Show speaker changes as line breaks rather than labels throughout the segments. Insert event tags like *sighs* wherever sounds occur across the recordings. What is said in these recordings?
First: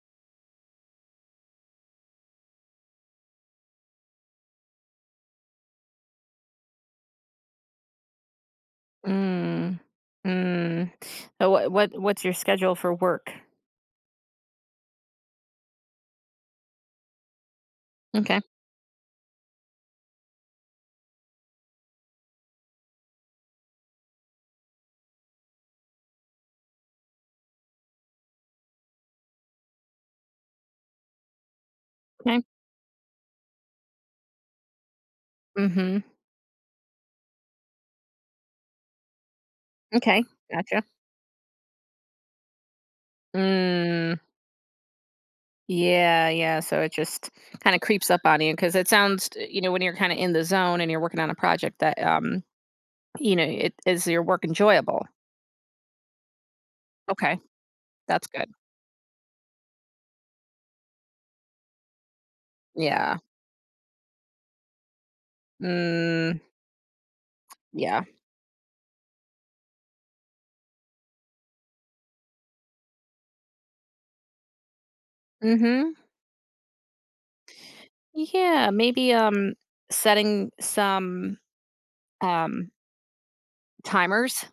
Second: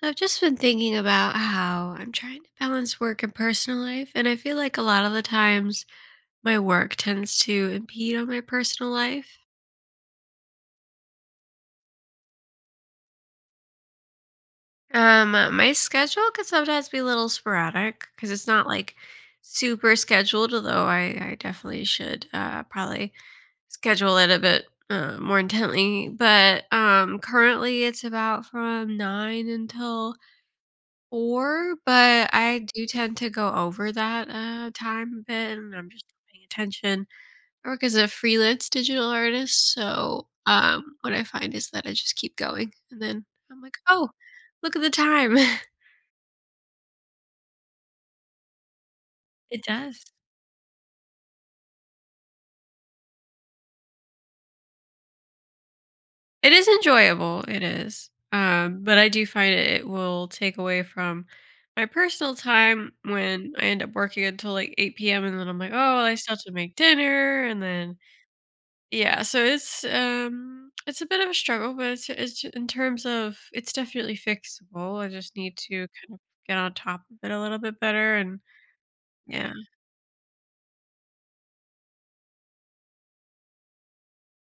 So I've just been thinking about how I'm trying to balance work and personal life, and I feel like a lot of the times my work tends to impede on my personal life.
Mm, mm. So what what's your schedule for work?
My schedule can sometimes be a little sporadic because
Okay.
it's not like super scheduled, although I definitely should probably schedule it a bit more intently. But currently it's about from 9 until 4, but
Okay.
I do tend to go over that time a bit, and I'm
Mhm.
just not paying attention. I work as a freelance digital artist,
Okay.
so,
Gotcha.
what I find is that I just keep going, and then I'm like, "Oh,
Mm.
look at the time." *laughs*
Yeah, yeah. So it just kind of creeps up on you because it sounds, you
It
know, when you're
does.
kind of in the zone and you're working on a project that, you know, it is your work enjoyable.
It is
Okay,
enjoyable, it is,
that's good.
but I do find it will take away from my personal time
Yeah.
when I end up working until, like, 8 p.m., and then I'm like, "Oh, I still
Mm,
have to make dinner," and then,
yeah.
yeah, so it's a bit of a struggle, but in terms of it's definitely fixable. I just need to
Mm-hmm.
kind of get on top of it a little bit better and
Yeah. Maybe
yeah.
setting some um timers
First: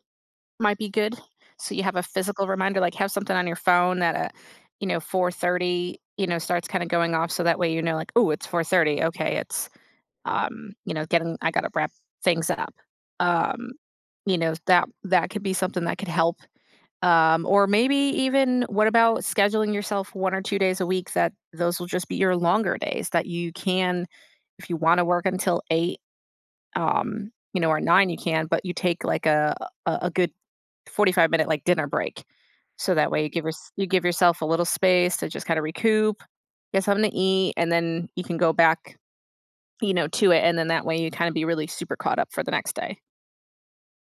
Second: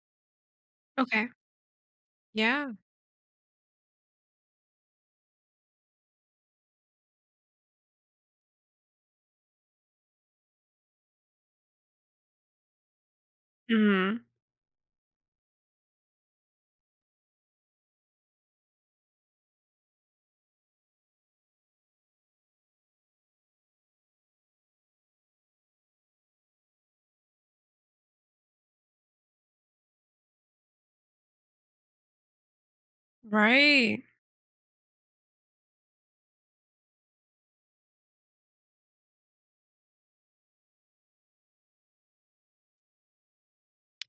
might be good.
Okay.
So you have a physical
Yeah.
reminder, like have something on your phone that at, you know, 4:30, you know, starts kinda going off so that way you know, like, oh, it's 4:30. Okay, it's, you know, getting I gotta wrap things up. Um,
Hmm.
you know, that could be something that could help. Or maybe even what about scheduling yourself 1 or 2 days a week that those will just be your longer days that you can if you wanna work until 8, you know, or 9, you can, but you take like a good 45-minute like dinner break. So that way you give your, you
Right.
give yourself a little space to just kind of recoup, get something to eat, and then you can go back, you know, to it. And then that way you kind of be really super caught up for the next day.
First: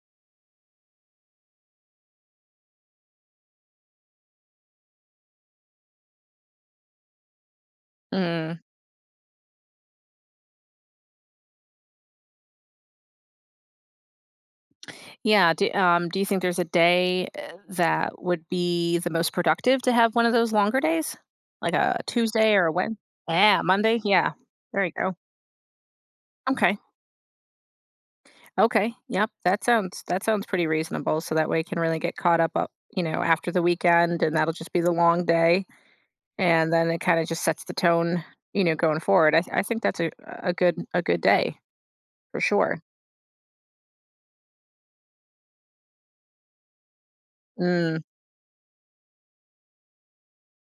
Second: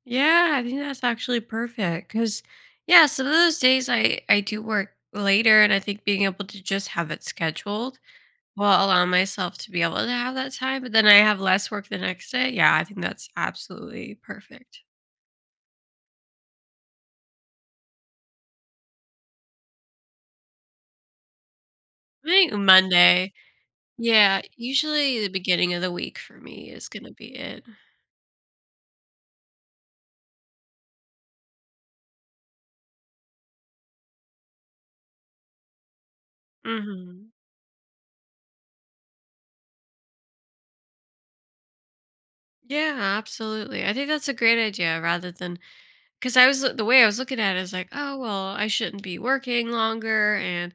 Yeah, I think that's actually perfect because, yeah, some of those days I do work later, and I think being able to just have it scheduled
Mm.
will allow myself to be able to have that time. But then I have less work the next day. Yeah, I think that's absolutely perfect.
Yeah. Do, do you think there's a day that would be the most productive to have one of those longer days? Like a
I think
Tuesday or a Wednesday?
Monday.
Yeah, Monday. Yeah.
Yeah,
There you go.
usually the beginning of the week for me
Okay.
is gonna be it.
Okay. Yep. That sounds pretty reasonable. So that way you can really get caught up you know, after the weekend, and that'll just be the long day, and then it kind of
Mhm.
just sets the tone, you know, going forward. I think that's a good day for sure.
Yeah, absolutely. I think that's a great idea rather than because the way I was looking at it is like,
Mm.
oh, well, I shouldn't be working longer, and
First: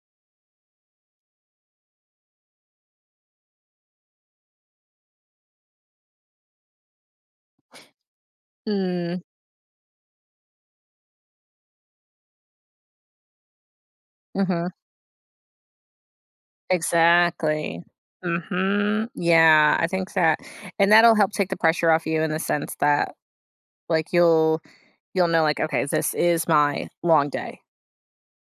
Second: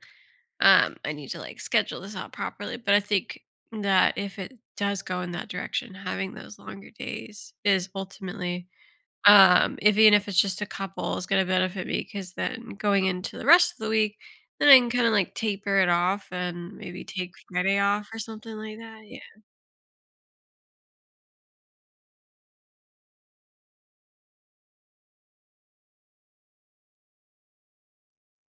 I need to like schedule this out properly. But I think that if it does go in that direction, having those longer days is ultimately.
Mm.
If even if it's just a couple is gonna benefit me because then going into the rest of the week,
Mm-hmm.
then I can kinda, like, taper it off and maybe take Friday
Exactly.
off or something like that,
Mm-hmm.
yeah.
Yeah, I think that, and that'll help take the pressure off you in the sense that like you'll know like okay, this is my long day.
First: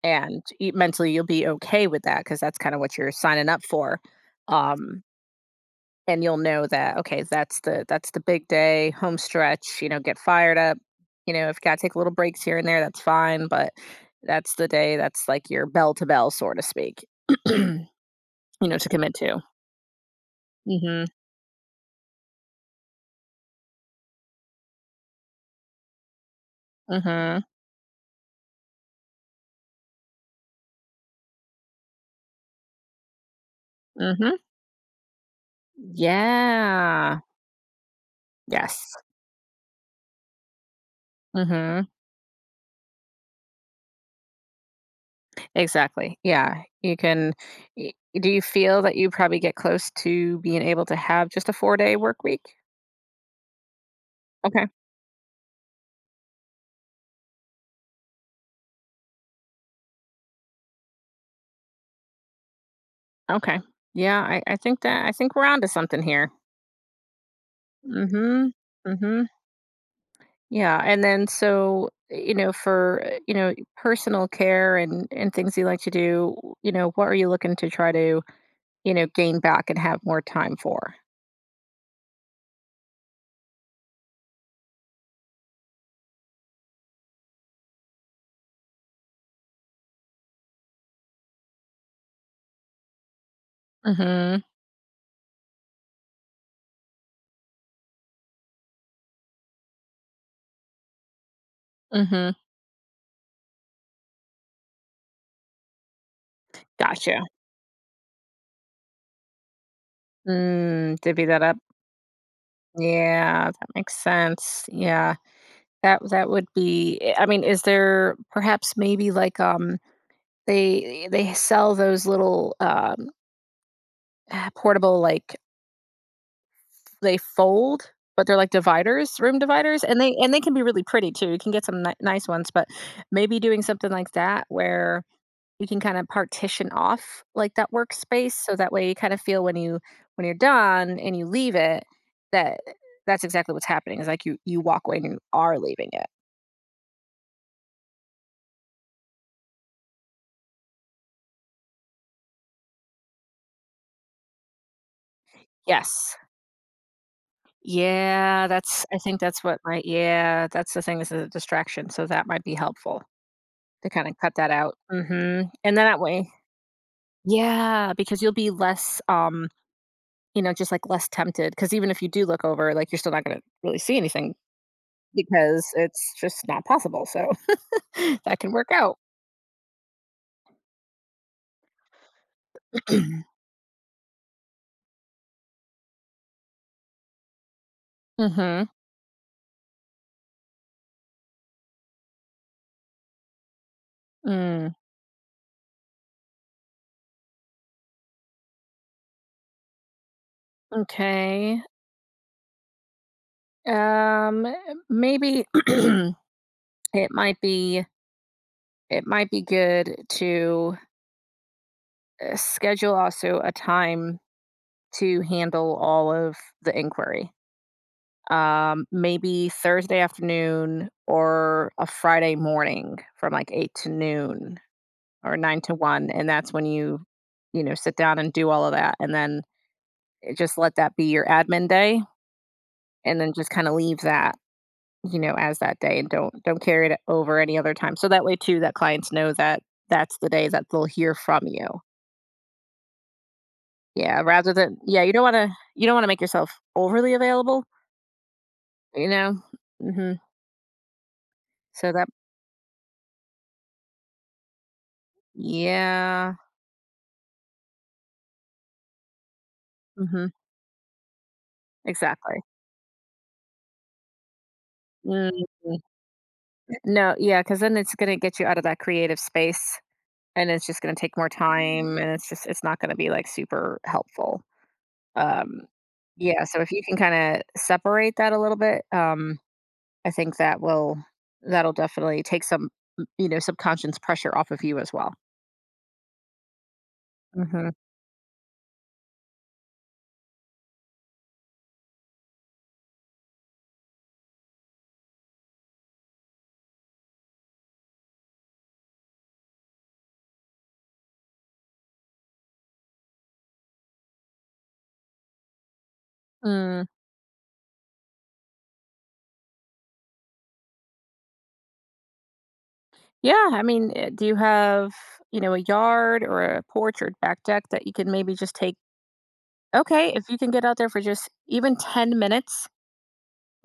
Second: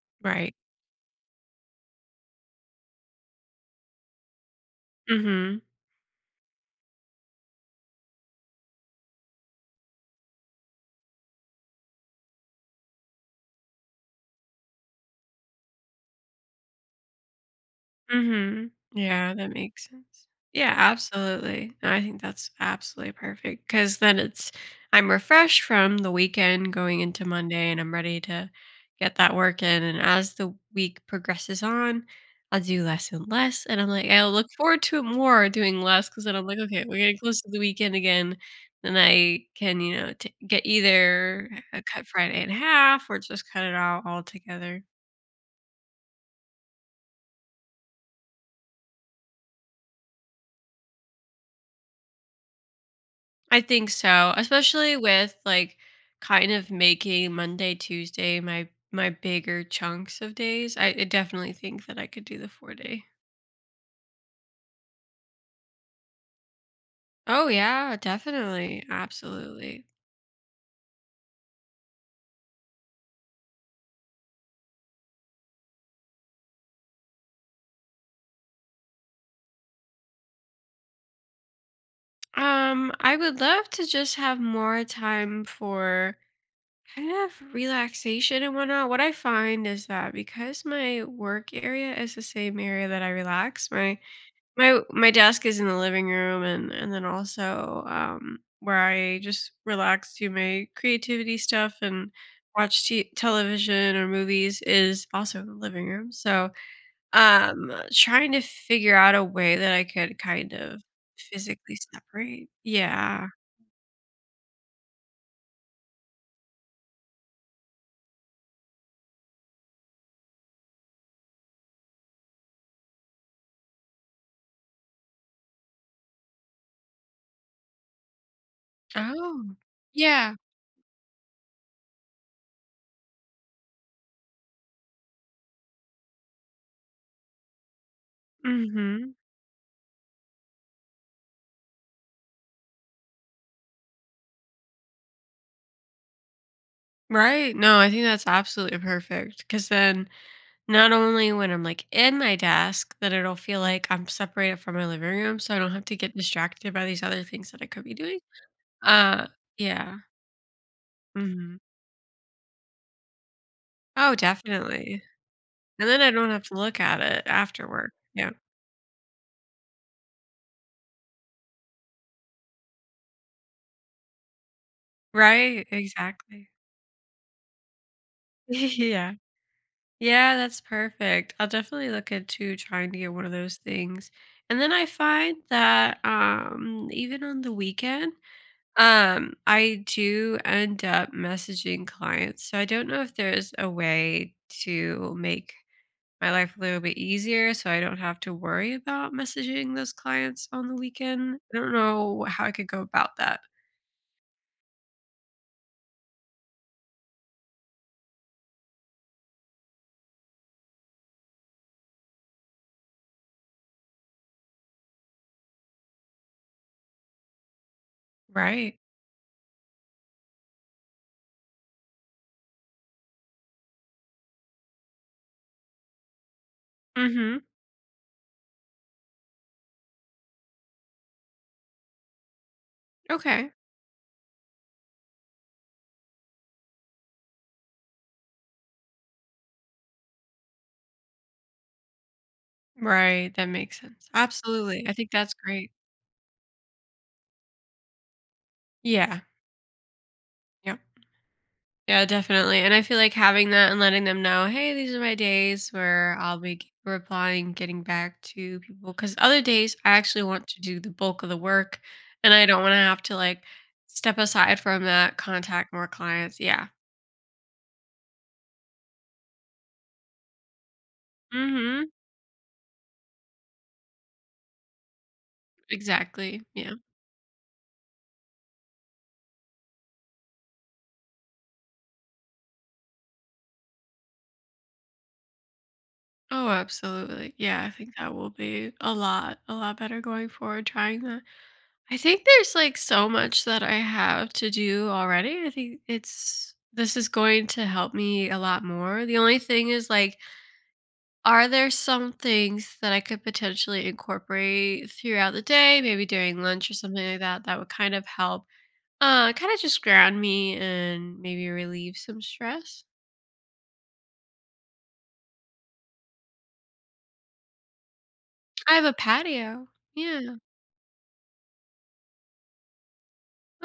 And
Right.
e mentally, you'll be okay with that because that's kinda what you're signing up for, um,
Mhm.
and you'll know that, okay, that's the big day, home stretch, you know, get fired up, you know, if you gotta take little breaks here and there, that's fine, but that's the day that's, like, your bell to bell, so to speak, *clears throat* you
Mhm.
know, to commit
Yeah,
to.
that makes sense. Yeah,
Mhm,
absolutely. No, I think that's absolutely perfect. Cause then it's I'm refreshed from the weekend going into
mhm,
Monday, and I'm ready to get that work in, and as the week progresses on, I'll do less and less, and I'm like I'll
mhm.
look forward to it more doing less. Cause then I'm like, "Okay, we're getting
Yeah.
close to the weekend again."
Yes.
Then I can, you know, t get either
Mhm.
cut Friday in half or just cut it out altogether.
Exactly. Yeah. You can y do you feel that you probably get close to being able to have just a 4-day work week?
I think so,
Okay.
especially with like kind of making Monday, Tuesday my bigger chunks of days. I definitely think that I could do the 4 day.
Okay. Yeah, I think that I think we're onto something here.
Oh yeah,
Mhm.
definitely.
Mhm.
Absolutely.
Yeah, and then so, you know, for, you know, personal care and things you like to do, you know, what are you looking to try to, you know, gain back and have more time for?
I would love to just have more time for kind of relaxation and whatnot. What I find is that because my work area is the same area that I relax, my
Mhm.
My my desk is in the living room and then also, where I just relax, do my creativity stuff and
Mhm.
watch t television or movies is also in the living room, so,
Gotcha.
trying to figure out a way that I could kind of
Mm, divvy that up.
physically separate. Yeah.
Yeah, that makes sense. Yeah. That that would be I mean, is there perhaps maybe like they they sell those little *sighs* portable like they fold, but they're like dividers, room
Oh.
dividers and
Yeah.
they can be really pretty too. You can get some nice ones, but maybe doing something like that where you can kind of partition off like that workspace so that way you kind
Mhm.
of feel when you when you're done and you leave it that that's exactly what's happening is like you walk away and you are leaving it
Right, no, I think that's absolutely perfect. Cause then not only when I'm, like, in my desk, that it'll feel like I'm separated from my living room, so I don't have to
yes
get distracted by these other things that I could be doing.
yeah that's I think
Uh,
that's what my
yeah.
yeah that's the thing this is a
Mhm.
distraction so that might be helpful to kind of
Oh,
cut that out
definitely.
hmm and then
And
that
then I don't
way
have to look at it after
yeah
work.
because
Yeah.
you'll be less you know just like less tempted because even if you do look over like you're still not going to really see anything because
Right,
it's just
exactly.
not possible so *laughs* that can work
*laughs*
out.
Yeah. Yeah, that's perfect. I'll definitely look into trying to get one of
*clears throat*
those things. And then I find that, even on the weekend.
Mhm.
I do end up messaging clients, so I don't know if there's a way
Mm,
to make my life a little bit easier so I don't have to worry about messaging those clients on the weekend. I
okay.
don't know how I could go about that.
Um, eh, maybe *clears throat* might be it might be good to, schedule also a time to handle all of the inquiry.
Right.
Maybe Thursday afternoon or a Friday morning from, like, 8 to noon or 9 to 1, and that's when you,
Mhm.
you know, sit down and do all of that, and then, just let that be your admin day, and then just
Okay.
kinda leave that. You know, as that day and don't carry it over any other time. So that way too that clients know that that's the day that they'll hear from you.
Right, that makes sense.
Yeah, rather than
Absolutely. I
yeah,
think
you don't
that's
wanna
great.
you don't wanna make yourself overly available, you
Yeah.
know? Mhm.
Yep.
So
Yeah,
that
definitely. And I feel like having that and letting them know, hey, these are my days where
yeah.
I'll be replying, getting back to people. Because other days, I actually
Mhm.
want to do the bulk of the work and
Exactly.
I don't want to have to like step aside from that,
Mhm.
contact more clients. Yeah.
No, yeah, because then it's gonna get you out of that creative space and it's just gonna take more
Mm-hmm.
time and it's just it's not gonna be like super helpful. Um,
Exactly.
yeah, so if
Yeah.
you can kinda separate that a little bit, I think that'll definitely take some, you know, subconscious pressure off of you as well.
Oh, absolutely. Yeah.
Mm-hmm.
I think that will be a lot better going forward trying that. I think there's like so much that I have to do already. I think it's this is going to help me a lot more. The only thing is like are there some things that I could potentially incorporate throughout the day, maybe during lunch or
Mm.
something like that that would kind of help kind of just ground me and maybe relieve some stress?
Yeah, I mean, do you have, you know, a yard or a porch or back deck that you can maybe just take?
I have a patio.
Okay, if
Yeah.
you can get out there for just even 10 minutes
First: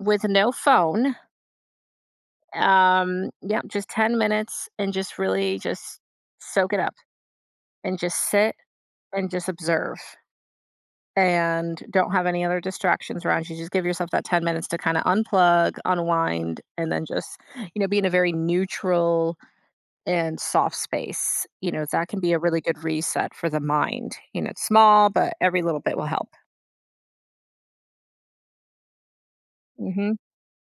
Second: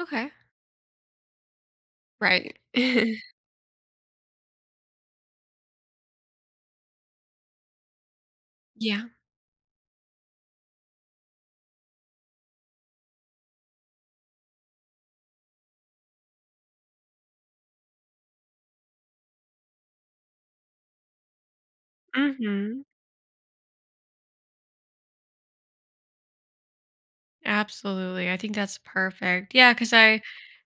with no phone,
Right. *laughs*
yeah, just 10 minutes and just really just soak it up and just sit
Yeah.
and just observe. And don't have any other distractions around you. Just give yourself that 10 minutes to kind of unplug, unwind, and then just, you know, be in a very neutral and soft space. You know, that can be a really good
Mhm.
reset for the mind. You know, it's small, but every little bit will help.
Absolutely. I think that's perfect. Yeah, because
Mm-hmm.
I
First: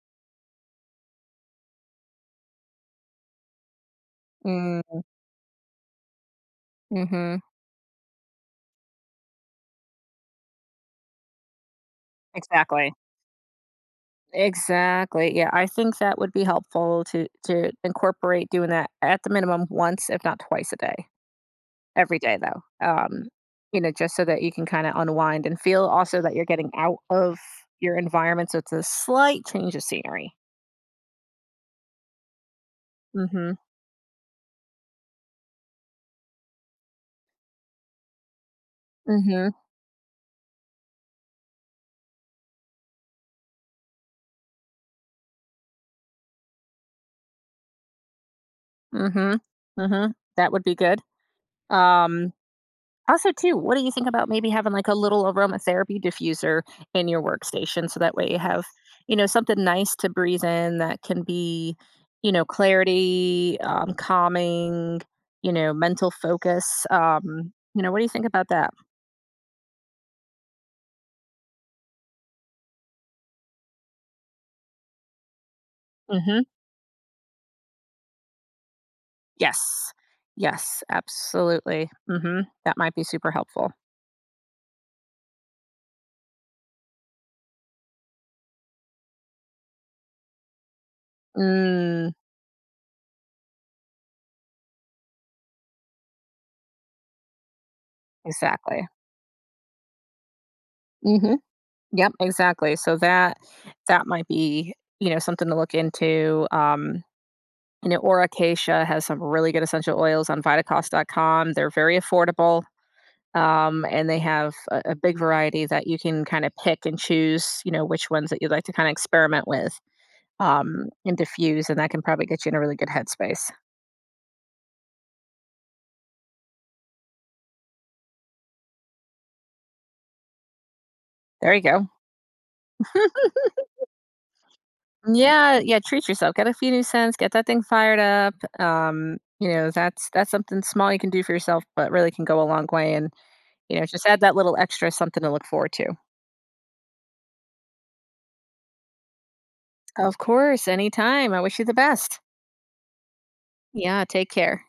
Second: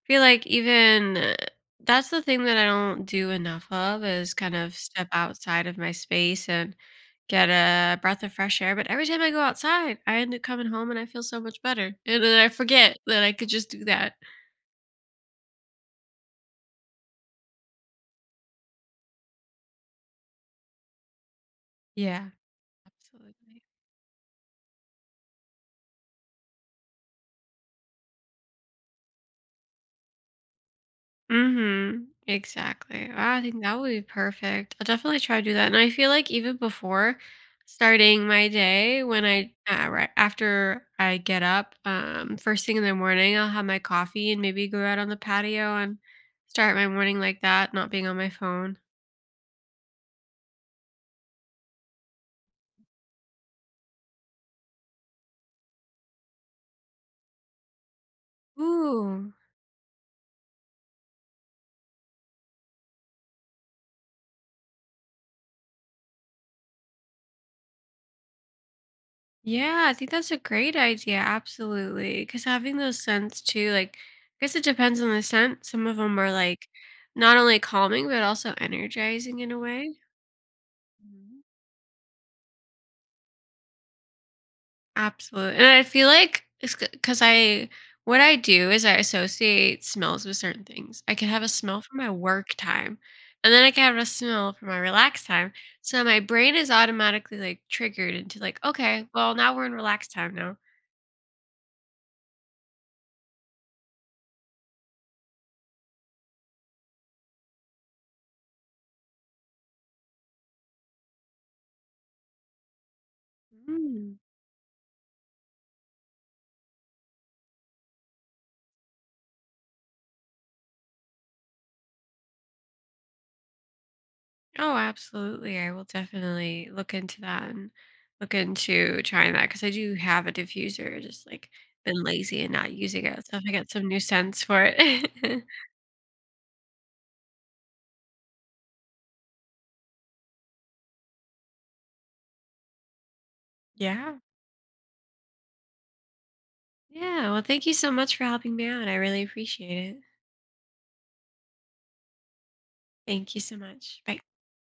feel like even that's the thing that I don't do enough of is kind of
Mm,
step outside of my space and
mm-hmm.
get a breath of fresh air. But every time I go outside, I end up coming home and I feel so much better. And then I
Exactly.
forget that I could just do that.
Exactly. Yeah, I think that would be helpful to incorporate doing that at the minimum once, if not twice a day. Every
Yeah.
day though,
Absolutely.
you know, just so that you can kinda unwind and feel also that you're getting out of your environment, so it's a slight change of scenery.
Mhm. Exactly. Wow, I
Mhm,
think that would be perfect. I'll definitely try to do that. And I feel like even before starting my day, when
mhm,
I right after I get up, first thing in the morning, I'll have my coffee and maybe go out on the patio and start my morning like that, not being on my phone.
mhm, mhm. That would be good. Um, also too, what do you think about maybe having, like, a little aromatherapy diffuser in your workstation so that way you have, you know,
Ooh.
something nice to breathe in that can be, you know, clarity, calming, you know, mental focus, you know, what do you think about that?
Yeah, I think that's a great idea. Absolutely. Because having those scents too, like, I guess it depends on the scent. Some of them are
Mhm.
like not only calming, but also energizing in a
Yes.
way.
Yes,
Mhm.
absolutely. Mhm. That might be super helpful.
Absolutely. And I feel like it's because what I do is I associate smells with certain things. I can have a smell for my
Mm,
work time, and then I can have a smell for my relaxed time. So my brain is automatically like triggered into like,
exactly.
okay, well, now we're in relaxed time now.
Mhm. Yep, exactly. So that that might be, you know, something to look into. You know, Aura Acacia has some really good essential oils on vitacost.com. They're very affordable. And
Mm.
they have a big variety that you can kind of pick and choose, you know, which ones that you'd like to kind of experiment with and diffuse. And that can probably get you in a really good headspace.
Oh, absolutely. I will definitely look into that and look into trying that because I do have a diffuser, just like
There you go.
been lazy and not using it. So if I get some new sense for it. *laughs*
Yeah, yeah, treat yourself. Get a few new scents, get that thing fired up. You know, that's something small you can do for yourself, but really can go a long way and, you know, just
Yeah.
add that little extra something to look forward to.
Yeah. Well, thank you so much for helping me out. I really appreciate it.
Of course, anytime. I wish you the best.
Thank you so much.
Yeah,
Bye.
take care.